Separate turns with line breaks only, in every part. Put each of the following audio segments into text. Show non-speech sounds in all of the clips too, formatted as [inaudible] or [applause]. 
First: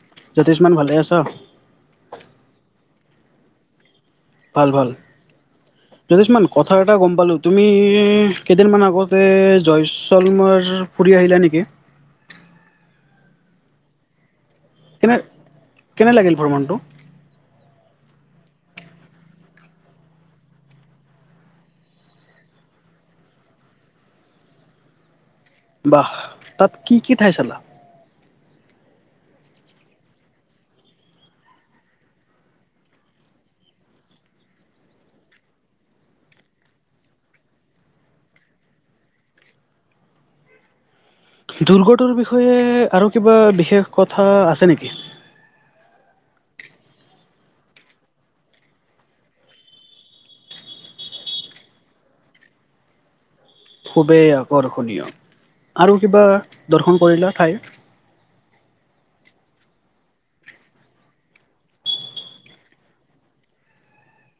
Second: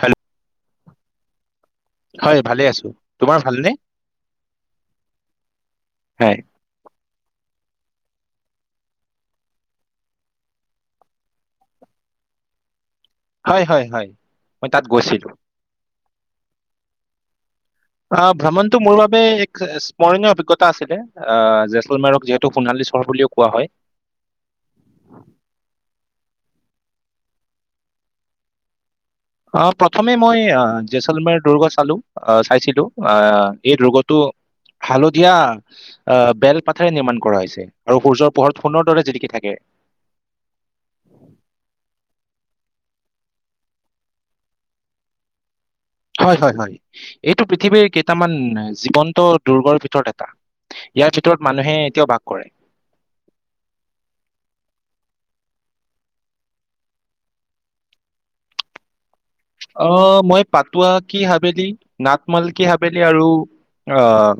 Hello
Jyotishman ভালে আছ?
হয় ভালে আছো, তোমাৰ ভালনে?
ভাল, ভাল,
হয়
য্যোতিষ্মান। কথা এটা গম পালোঁ, তুমি কেইদিনমান আগতে জয়ছলমাৰ ফুৰি আহিলা নেকি?
হয়, হয়, হয়, মই তাত
কেনে
গৈছিলো।
কেনে লাগিল ভ্ৰমণটো?
অ, ভ্ৰমণটো মোৰ বাবে এক স্মৰণীয় অভিজ্ঞতা আছিলে, আহ, জেচলমাৰক যিহেতু টো, সোণালী চৰ বুলিও কোৱা হয়।
বাহ, তাত কি কি ঠাই চালা?
আহ, প্ৰথমে মই জেচলমাৰ দুৰ্গ চালো, আহ, চাইছিলো আহ এই দুৰ্গটো হালধীয়া। আহ, বেল পাতেৰে নিৰ্মাণ কৰা হৈছে আৰু সূৰ্যৰ পোহৰত সোণৰ দৰে জিলিকি থাকে।
দুৰ্গটোৰ বিষয়ে আৰু কিবা বিশেষ কথা আছে নেকি?
হয়, হয়, হয়, এইটো পৃথিৱীৰ কেইটামান জীৱন্ত দুৰ্গৰ ভিতৰত এটা। ইয়াৰ ভিতৰত, মানুহে এতিয়াও বাস কৰে।
খুবেই আকৰ্ষণীয় আৰু কিবা দৰ্শন কৰিলা ঠাই?
অ, মই পাতোৱা কি হাবেল, নাট মাল কি হাবেল, আৰু আহ,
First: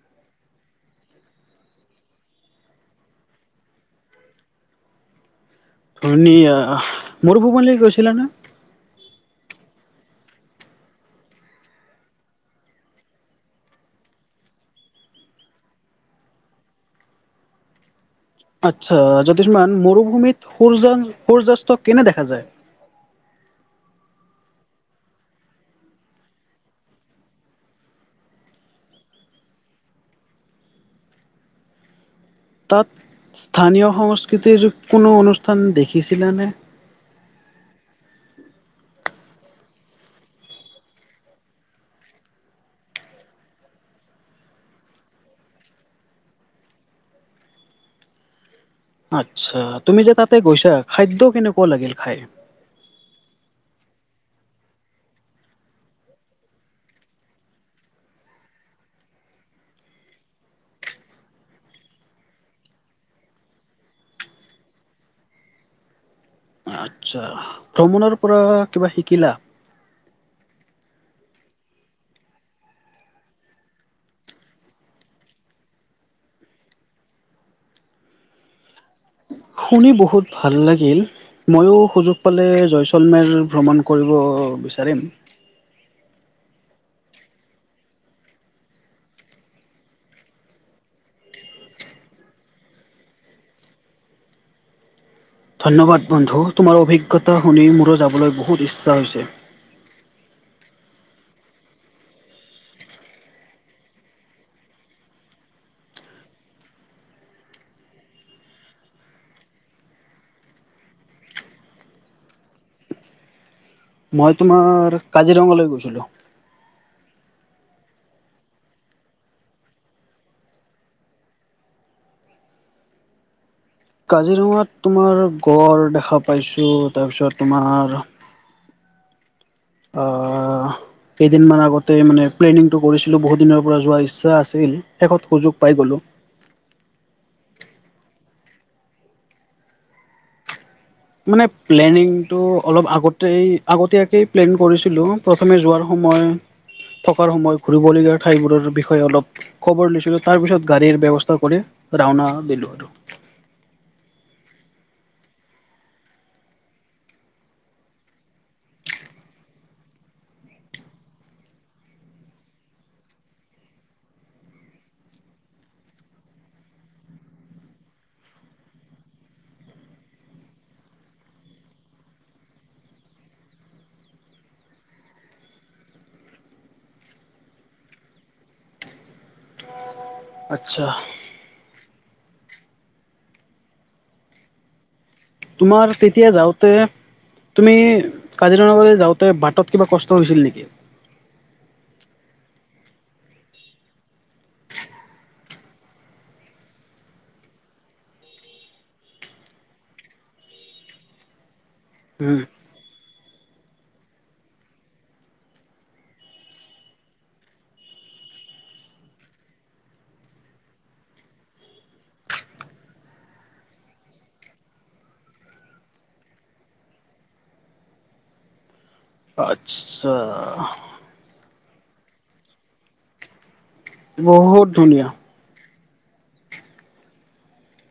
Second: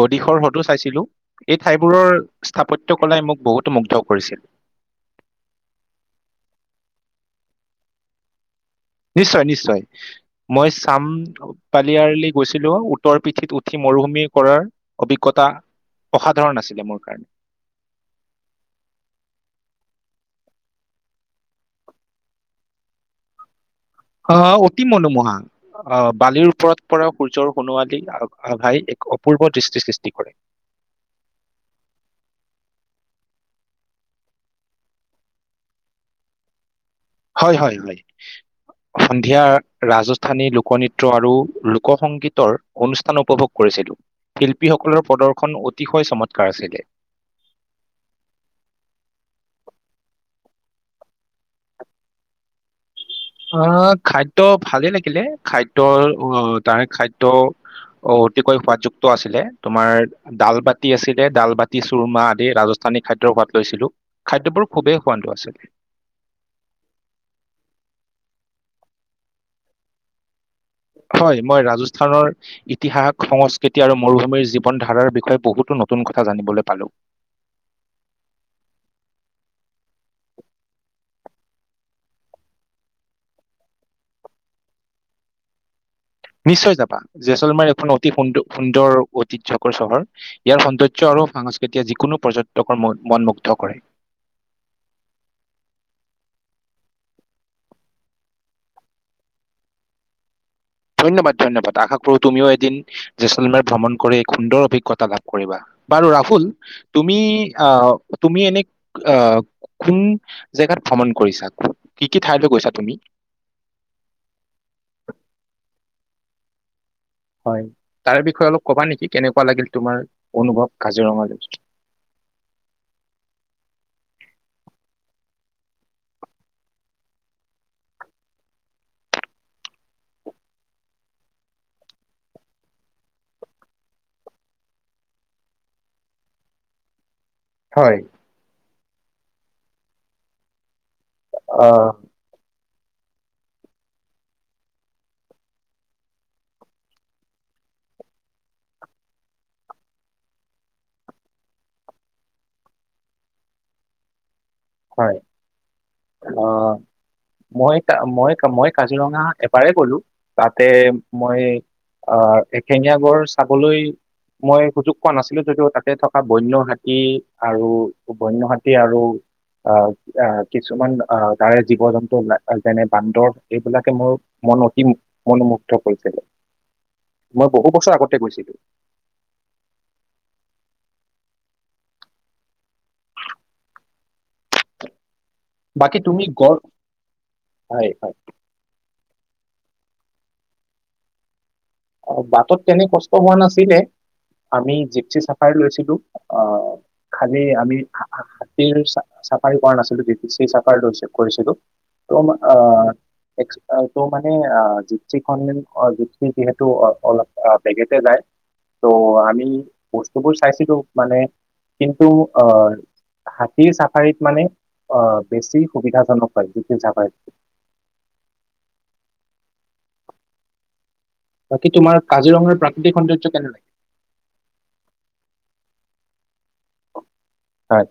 গদিশৰ সটো চাইছিলো। এই ঠাইবোৰৰ স্থাপত্য কলাই, মোক বহুতো মুগ্ধ কৰিছিল।
ধুনীয়া মোৰ ভূৱনলৈ গৈছিলা নে?
নিশ্চয়, নিশ্চয়, মই চাম। পালিয়ৰলি গৈছিলো, উটৰ পিঠিত উঠি মৰুভূমি কৰাৰ, অভিজ্ঞতা। অসাধাৰণ আছিলে মোৰ কাৰণে।
আচ্ছা, জোতিশমান মৰুভূমিত সূৰ্য-সূৰ্যাস্ত কেনে দেখা যায়?
অ, অতি মনোমোহা। আহ, বালিৰ ওপৰত পৰা সূৰ্যৰ সোণোৱালী, ভাই এক অপূৰ্ব দৃষ্টি, সৃষ্টি কৰে।
তাত, স্থানীয় সংস্কৃতিৰ কোনো, অনুষ্ঠান দেখিছিলানে?
হয়, হয়, হয়। সন্ধিয়া, ৰাজস্থানী লোকনৃত্য আৰু লোকসংগীতৰ অনুষ্ঠান উপভোগ কৰিছিলোঁ। শিল্পীসকলৰ প্ৰদৰ্শন অতিশয়, চমৎকাৰ আছিলে।
আচ্ছা তুমি যে তাতে গৈছা, খাদ্য কেনেকুৱা লাগিল খাই?
অ, খাদ্য ভালে লাগিলে, খাদ্যৰ অ, তাৰে খাদ্য অ, অতিকৈ সোৱাদযুক্ত আছিলে, তোমাৰ ডালবাতি আছিলে, ডাল বাতি চুৰমা আদি ৰাজস্থানী খাদ্যৰ সোৱাদ লৈছিলো। খাদ্যবোৰ খুবেই সোৱাদো আছিলে।
আচ্ছা, ভ্ৰমণৰ পৰা কিবা শিকিলা?
হয়, মই ৰাজস্থানৰ ইতিহাস, সংস্কৃতি আৰু মৰুভূমিৰ জীৱন ধাৰণৰ বিষয়ে বহুতো নতুন কথা জানিবলৈ পালোঁ।
শুনি বহুত ভাল লাগিল। মইও সুযোগ পালে জয়ছলমেৰ ভ্ৰমণ কৰিব বিচাৰিম।
নিশ্চয় যাবা, জেচলমেৰ এখন অতি সুন্দ-সুন্দৰ ঐতিহ্যকৰ চহৰ। ইয়াৰ সৌন্দৰ্য আৰু সংস্কৃতিয়ে যিকোনো পৰ্যটকৰ মন-মন মুগ্ধ কৰে।
ধন্যবাদ বন্ধু, তোমাৰ অভিজ্ঞতা শুনি মোৰো যাবলৈ বহুত ইচ্ছা হৈছে।
ধন্যবাদ ধন্যবাদ, আশা কৰোঁ তুমিও এদিন জেচলমেৰ ভ্ৰমণ কৰি এক সুন্দৰ অভিজ্ঞতা লাভ কৰিবা, বাৰু ৰাহুল তুমি অ' তুমি এনেই আ' কোন জেগাত ভ্ৰমণ কৰিছা, কি কি ঠাইলৈ গৈছা তুমি?
মই তোমাৰ কাজিৰঙালৈ গৈছিলোঁ।
হয়, তাৰ বিষয়ে অলপ ক'বা নেকি কেনেকুৱা লাগিল তোমাৰ অনুভৱ কাজিৰঙালৈ?
কাজিৰঙাত তোমাৰ গড় দেখা পাইছোঁ, তাৰপিছত তোমাৰ
অ
অ' কেইদিনমান আগতে মানে প্লেনিংটো কৰিছিলোঁ, বহুতদিনৰ পৰা যোৱাৰ ইচ্ছা আছিল, শেষত সুযোগ পাই গ'লোঁ।
হয়।
মানে
আহ
প্লেনিং তো অলপ আগতেই-আগতীয়াকেই প্লেন কৰিছিলোঁ, প্ৰথমে যোৱাৰ সময় থকাৰ সময়, ঘুৰিবলগীয়া ঠাইবোৰৰ বিষয়ে অলপ খবৰ লৈছিলোঁ, তাৰ পিছত গাড়ীৰ ব্যৱস্থা কৰি ৰাওনা দিলোঁ আৰু।
হয়। অ' মই কা-মই-মই কাজিৰঙা এবাৰে গ'লো, তাতে মই অ', এশিঙীয়া গঁড় চাবলৈ মই সুযোগ পোৱা নাছিলোঁ যদিও তাতে থকা বন্য হাতী আৰু বন্য হাতী আৰু অ' অ' কিছুমান আ-তাৰে জীৱ জন্তু, যেনে বান্দৰ, এইবিলাকে মোৰ মন অতি মনোমুগ্ধ কৰিছিলে, মই বহু বছৰ আগতে গৈছিলোঁ।
আচ্ছা। তোমাৰ
বাকী তুমি
তেতিয়া
গড়
যাওঁতে, তুমি
হয় হয়
কাজিৰঙা ফালে যাওঁতে বাটত কিবা কষ্ট হৈছিল নেকি?
অ', বাটত তেনে কষ্ট হোৱা নাছিলে, আমি জিপচী চাফাৰী লৈছিলোঁ, অ'। খালি আমি হাতীৰ চা-চাফাৰী কৰা নাছিলোঁ, জিপছি চাফাৰীটো কৰিছিলোঁ। তোমাৰ
উম
মানে আ, এক্স-তোমাৰ মানে জিপচি খন মানে অ' জিপচি যিহেতু অ'-অলপ অ' বেগেতে যায় ত' আমি বস্তুবোৰ চাইছিলোঁ, মানে, কিন্তু আ হাতীৰ চাফাৰীত মানে অ' বেছি সুবিধাজনক হয় জিপচি চাফাৰীতকৈ।
আচ্ছা।
বাকী তোমাৰ কাজিৰঙাৰ প্ৰাকৃতিক সৌন্দৰ্য কেনে লাগিল?
বহুত ধুনীয়া।
হয়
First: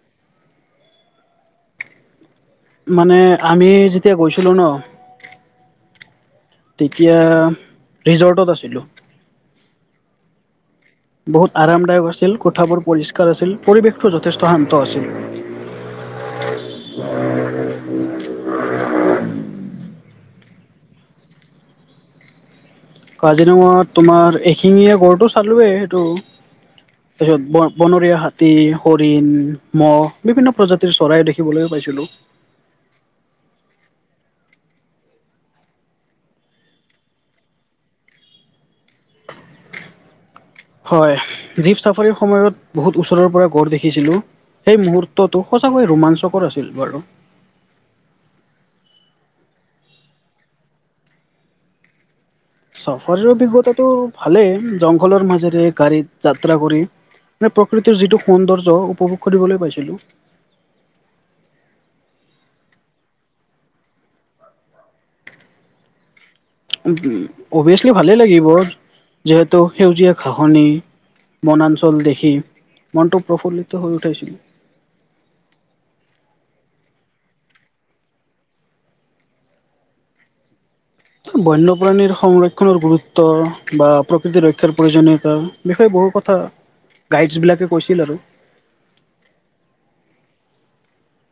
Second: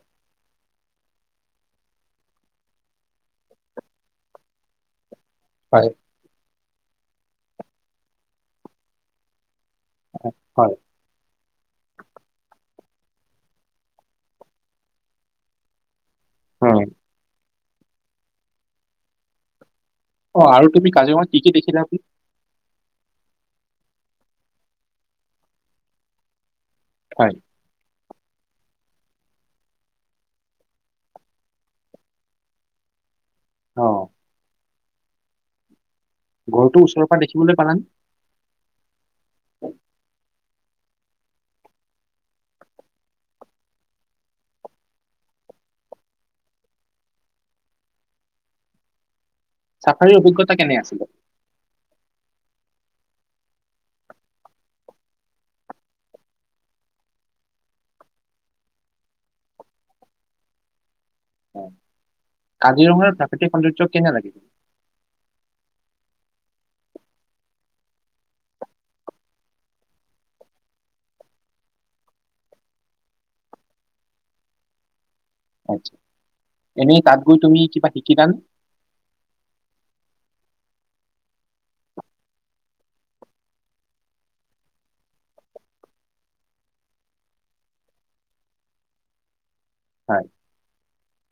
মানে আমি যেতিয়া গৈছিলো ন
হয়।
তেতিয়া ৰিজৰ্টত আছিলোঁ।
হয়।
বহুত আৰামদায়ক আছিল, কোঠাবোৰ পৰিষ্কাৰ আছিল, পৰিৱেশটো যথেষ্ট শান্ত আছিল।
হয়। অ' আৰু তুমি কাজিৰঙাত কি কি দেখিলা আজি?
কাজিৰঙাত তোমাৰ এশিঙীয়া গড়টো চালোৱেই, সেইটো।
হয়।
তাৰপিছত ব ব বনৰীয়া হাত হাতী, হৰিণ, মহ বিভিন্ন প্ৰজাতিৰ চৰাই দেখিবলৈ পাইছিলো।
অ' অ '। গঁড়টো ওচৰৰ পৰা দেখিবলৈ পালানে?
হয়' জীপ চাফাৰীৰ সময়ত বহুত ওচৰৰ পৰা গড় দেখিছিলো। সেই মূহুৰ্তটো সচাকৈ ৰোমাঞ্চকৰ আছিল বাৰু।
চাফাৰী অভিজ্ঞতা কেনে আছিলে?
চাফাৰী অভিজ্ঞতাটো ভালে, জংঘলৰ মাজেৰে গাড়ীত যাত্ৰা কৰি। মানে প্ৰকৃতিৰ যিটো সৌন্দৰ্য উপভোগ কৰিবলৈ পাইছিলো।
কাজিৰঙাৰ প্ৰাকৃতিক সৌন্দৰ্য কেনে লাগে?
উম' উম ' অভিয়াচলি ভালেই লাগিব, যিহেতু সেউজীয়া ঘাঁহনি। বনাঞ্চল দেখি, মনটো প্ৰফুল্লিত হৈ উঠিছিল।
এনে তাত গৈ তুমি কিবা শিকিলা নে?
বন্যপ্ৰাণীৰ সংৰক্ষণৰ গুৰুত্ব বা প্ৰকৃতি ৰক্ষাৰ প্ৰয়োজনীয়তা। বিষয়ে বহু কথা গাইডছবিলাকে কৈছিল আৰু।
হয়'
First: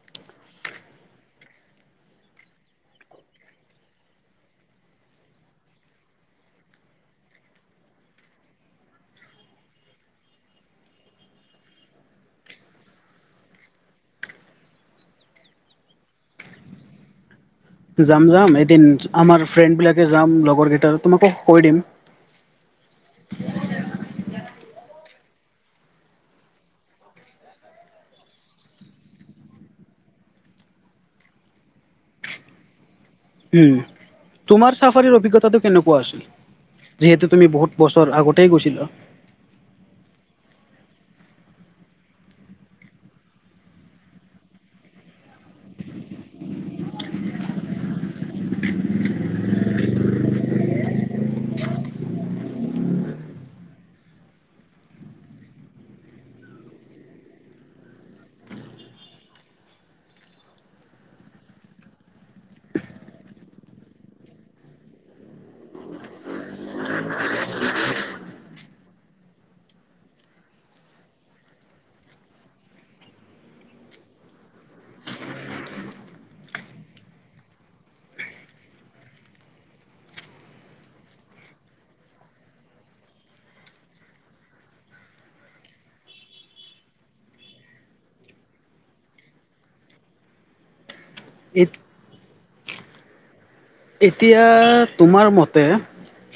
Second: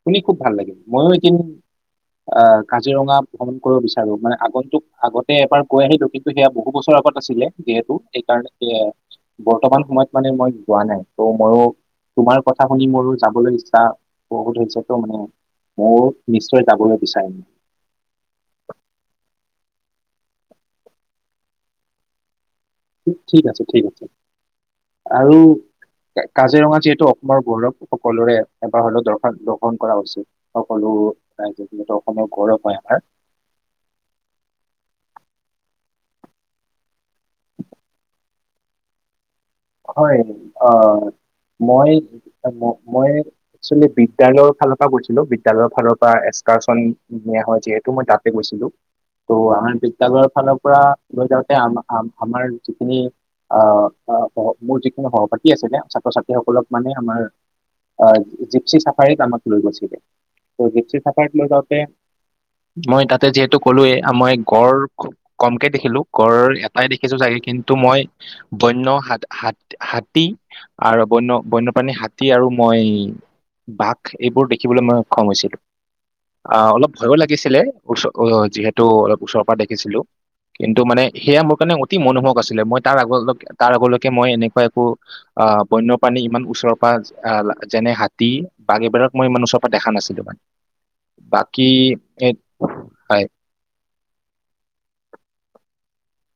শুনি খুব ভাল লাগিল, মইয়ো এদিন আ কাজিৰঙা ভ্ৰমণ কৰিব বিচাৰো, মানে আগন্তুক আগতে এবাৰ গৈ আহিলো কিন্তু সেয়া বহু বছৰ আগত আছিলে, যিহেতু সেইকাৰণে এ বৰ্তমান সময়ত মানে মই যোৱা নাই। ত'মইও তোমাৰ কথা শুনি মোৰো যাবলৈ ইচ্ছা বহুত হৈছে ত, মানে মইও নিশ্চয় যাবলৈ বিচাৰিম।
যাম, যাম এদিন আমাৰ ফ্ৰেণ্ড বিলাকে যাম। লগৰ কেইটা তোমাকো কৈ দিম।
ঠিক আছে, ঠিক আছে আৰু কাজিৰঙা যিহেতু অসমৰ গৌৰৱ, সকলোৰে এবাৰ হলেও দৰ্শন দৰ্শন কৰা উচিত। সকলো ৰাইজৰ যিহেতু অসমীয়া গৌৰৱ হয় আমাৰ।
উম' তোমাৰ চাফাৰিৰ অভিজ্ঞতাটো কেনেকুৱা আছিল? যিহেতু তুমি বহুত বছৰ আগতেই গৈছিলা।
হয়' আ মই, মই এক্সচোৱেলী বিদ্যয়ালয়ৰ ফালৰ পৰা গৈছিলো। বিদ্যালয়ৰ ফালৰ পৰা এক্সকাৰ্চন নিয়া হয়। যিহেতু মই তাত গৈছিলো। ত' আমাৰ বিদ্যালয়ৰ ফালৰ পৰা লৈ যাওঁতে, আ আ আমাৰ যিখিনি আ মোৰ যিখিনি সহপাতি আছিলে ছাত্ৰ ছাত্ৰীসকলক মানে আমাৰ জিপচি চাফাৰীত আমাক লৈ গৈছিলে, ত জিপচি চাফাৰীত লৈ যাওঁতে মই তাতে যিহেতু ক'লোৱেই, মই গড় কমকে দেখিলো গঁড় এটাই দেখিছো চাগে, কিন্তু মই বন্য হাতী হাত, হাতী আৰু বন্য বন্যপ্ৰাণী হাতী আৰু মই। বাঘ এইবোৰ দেখিবলৈ মই সক্ষম হৈছিলো। আ অলপ ভয়ো লাগিছিলে আ যিহেতু অলপ ওচৰৰ পৰা দেখিছিলো। কিন্তু মানে সেয়া মোৰ কাৰণে অতি মনোহক আছিলে, মই তাৰ আগ, তাৰ আগলৈকে মই এনেকুৱা একো আ, বন্য প্ৰাণী ইমান ওচৰৰ পৰা আ, যেনে হাতী, বাঘ এইবিলাক মই ইমান ওচৰৰ পৰা দেখা নাছিলো। বাকি হয়।
এতিয়া তোমাৰ মতে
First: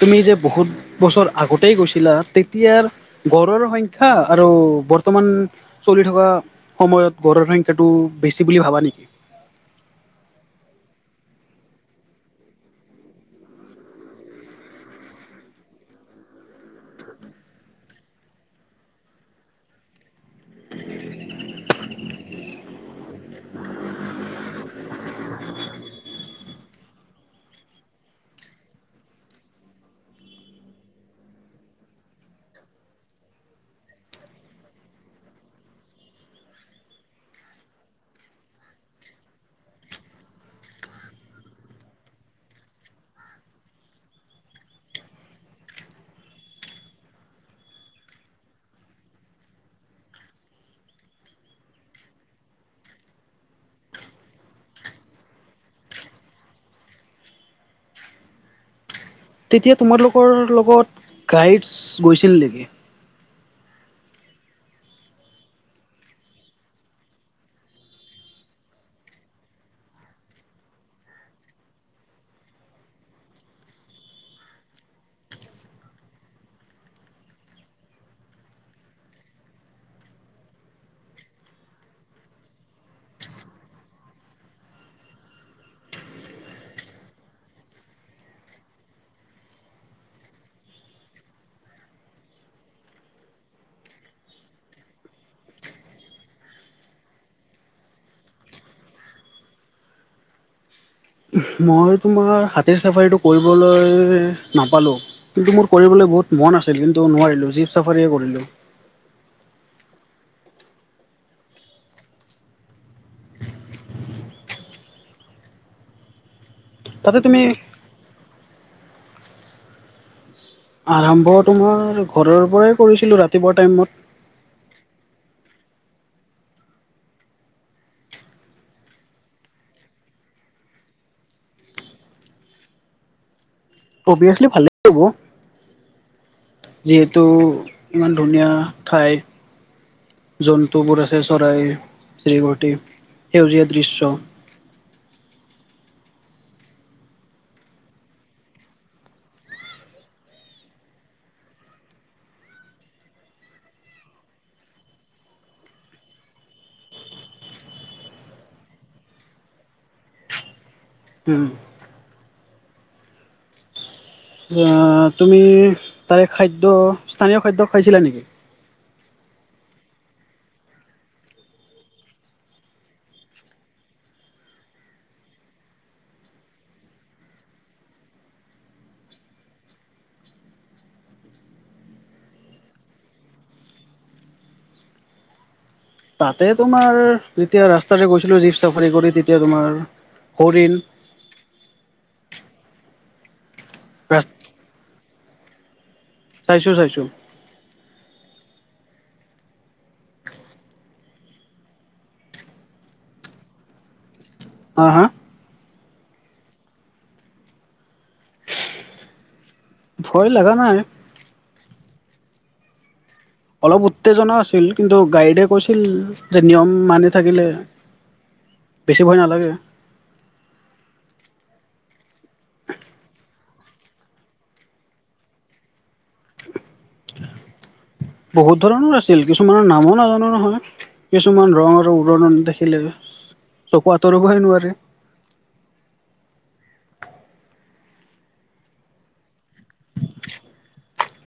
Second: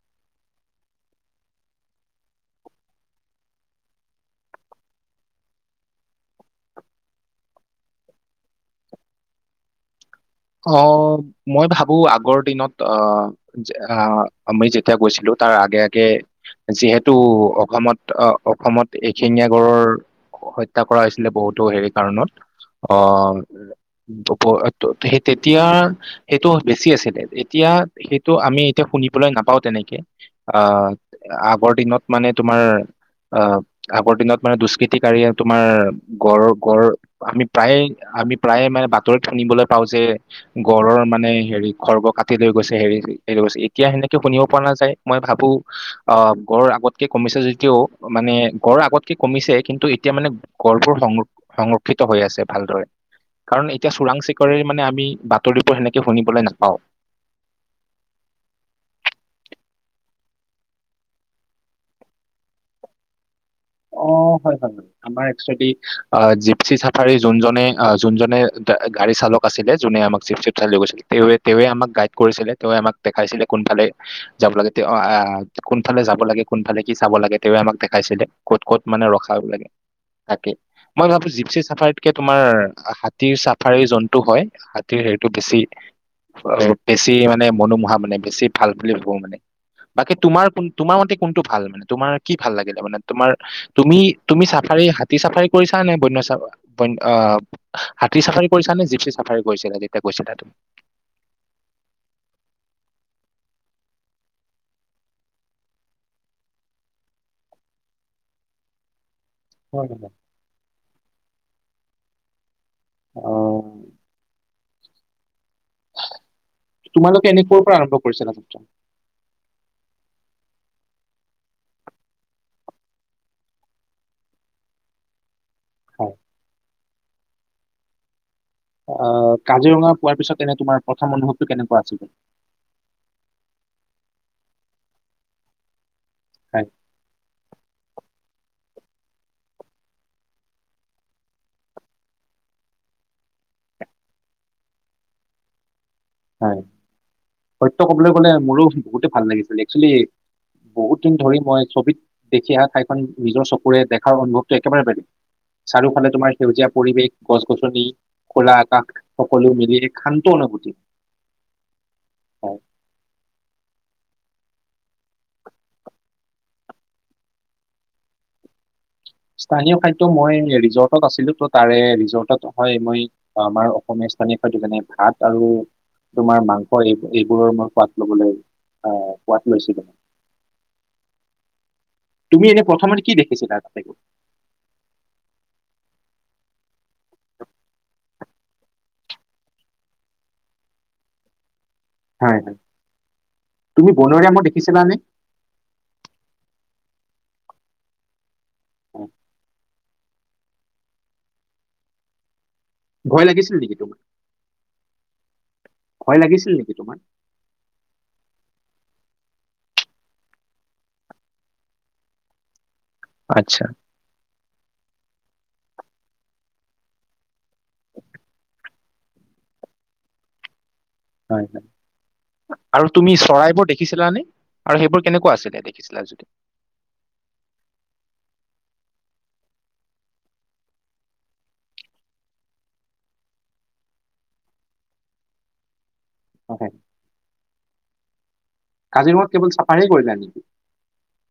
তুমি যে বহুত বছৰ আগতেই গৈছিলা? তেতিয়াৰ গঁড়ৰ সংখ্যা আৰু বৰ্তমান চলি থকা সময়ত গঁড়ৰ সংখ্যাটো বেছি বুলি ভাবা নেকি?
অ', মই ভাবো আগৰ দিনত অ আ, আমি যেতিয়া গৈছিলো তাৰ আগে আগে যিহেতু অসমত আ, অসমত এশিঙীয়া গঁড়ৰ হত্যা কৰা হৈছিলে বহুতো হেৰি কাৰণত অ' সেই তেতিয়া সেইটো বেছি আছিলে এতিয়া সেইটো আমি এতিয়া শুনিবলৈ নাপাওঁ তেনেকে। আ, আগৰ দিনত মানে তোমাৰ আ আগৰ দিনত মানে দুষ্কৃতিকাৰীয়ে তোমাৰ গঁড়ৰ গঁড় আমি প্ৰায়ে, আমি প্ৰায়ে মানে বাতৰিত শুনিবলৈ পাওঁযে গঁড়ৰ মানে হেৰি খৰ্গ কাটি লৈ গৈছে হেৰি [unintelligible] গৈছে, এতিয়া সেনেকে শুনিব পোৱা নাযায় মই ভাবো অ', গঁড় আগতকে কমিছে যদিও মানে গঁড় আগতকে কমিছে কিন্তু এতিয়া মানে গঁড়বোৰ সংৰ সংৰক্ষিত হৈ আছে ভালদৰে, কাৰণ এতিয়া চোৰাং চিকাৰিৰ মানে আমি বাতৰিবোৰ সেনেকে শুনিবলৈ নাপাওঁ।
তেতিয়া তোমালোকৰ লগত গাইডছ গৈছিল নিকি?
অ', হয়, হয়, হয়। আমাৰ একচুৱেলি আ, জিপছি ছাফাৰী যোনজনে আ, যোনজনে গাড়ী চালক আছিলে যোনে আমাক জিপছিত উঠাই লৈ গৈছিলে। তেওঁৱে - তেওঁৱে আমাক গাইড কৰিছিলে তেওঁৱেই আমাক দেখাইছিলে কোনফালে যাব লাগে তে আ, আ, আ, কোনফালে যাব লাগে, কোনফালে কি চাব লাগে তেওঁৱে আমাক দেখাইছিলে। ক'ত ক'ত মানে ৰখাব লাগে তাকে মই ভাবো জিপছি ছাফাৰীতকে তোমাৰ হাতীৰ ছাফাৰী জন্তু হয়। হাতীৰ হেৰিটো বেছি বেছি মানে মনোমোহা মানে বেছি ভাল বুলি ভাবো মানে। বাকী তোমাৰ কোন তোমাৰ মতে কোনটো ভাল মানে তোমাৰ কি ভাল লাগিলে মানে? তোমাৰ তুমি তুমি চাফাৰী হাতী চাফাৰী কৰিছা নে? বন্য চাফ বন্য আ হাতীৰ ছাফাৰী কৰিছা নে জিপছি ছাফাৰী কৰিছিলা যেতিয়া গৈছিলা তুমি?
মই তোমাৰ হাতীৰ ছাফাৰীটো কৰিবলৈ নাপালোঁ। কিন্তু মোৰ কৰিবলৈ বহুত মন আছিল কিন্তু নোৱাৰিলো জীপ ছাফাৰীয়ে কৰিলো।
[inaudible] অ',
তাতে
তোমালোকে
তুমি
এনে কৰ পৰা আৰম্ভ কৰিছিলা যাত্ৰা?
আৰম্ভ তোমাৰ ঘৰৰ পৰাই কৰিছিলোঁ ৰাতিপুৱা টাইমত।
হয়। অ', কাজিৰঙা পোৱাৰ পিছত এনে তোমাৰ প্ৰথম অনুভৱটো কেনেকুৱা আছিলে?
অভিয়াচলি ভালেই হব
হয়
যিহেতু ইমান ধুনীয়া ঠাই। জন্তুবোৰ আছে চৰাই [unintelligible] সেউজীয়া দৃশ্য।
হয়, সত্য কবলৈ গলে মোৰো বহুতে ভাল লাগিছিল একচুৱেলি বহুত দিন ধৰি মই ছবিত দেখি আহা ঠাইখন নিজৰ চকুৰে দেখাৰ অনুভৱটো একেবাৰে বেলেগ। চাৰিওফালে তোমাৰ সেউজীয়া পৰিৱেশ গছ গছনি খোলা আকাশ সকলো মিলি এক শান্ত অনুভূতি।
উম।
[inaudible]
অঁ, তুমি তাৰে খাদ্য স্থানীয় খাদ্য খাইছিলা নেকি?
স্থানীয় খাদ্য মই ৰিজৰ্টত আছিলো, ত তাৰে ৰিজৰ্টত হয় মই আমাৰ অসমীয়া স্থানীয় হয়তো যোনে ভাত আৰু তোমাৰ মাংস এইব এইবোৰৰ মই সোৱাদ লবলৈ আঁহ সোৱাদ লৈছিলো। তুমি এনেই প্ৰথমতে কি দেখিছিলা তাতে গৈ?
তাতে তোমাৰ যেতিয়া ৰাস্তাৰে গৈছিলোঁ জীপ চাফাৰী কৰি, তেতিয়া তোমাৰ হৰিণ
হয় হয়, তুমি
ৰা
বনৰীয়া মহ দেখিছিলানে?
চাইিছো চাইছো।
অঁ ভয় লাগিছিল নেকি তোমাৰ?
অঁ হা।
ভয় লাগিছিল নেকি তোমাৰ
ভয় লগা নাই।
আচ্ছা
অলপ উত্তেজনা আছিল, কিন্তু গাইডে কৈছিল যে নিয়ম মানি থাকিলে বেছি ভয় নালাগে।
হয় হয়। আৰু তুমি চৰাইবোৰ দেখিছিলাানে আৰু সেইবোৰ কেনেকুৱা আছিলে দেখিছিলা যদি? [inaudible]
বহুত ধৰণৰ আছিল, কিছুমানৰ নামো নাজানো নহয়। কিছুমান ৰং আৰু উৰণ দেখিলে চকু আঁতৰিবহে নোৱাৰে।
হয়। কাজিৰঙাত কেৱল চাফাৰীয়ে কৰিলে নেকি?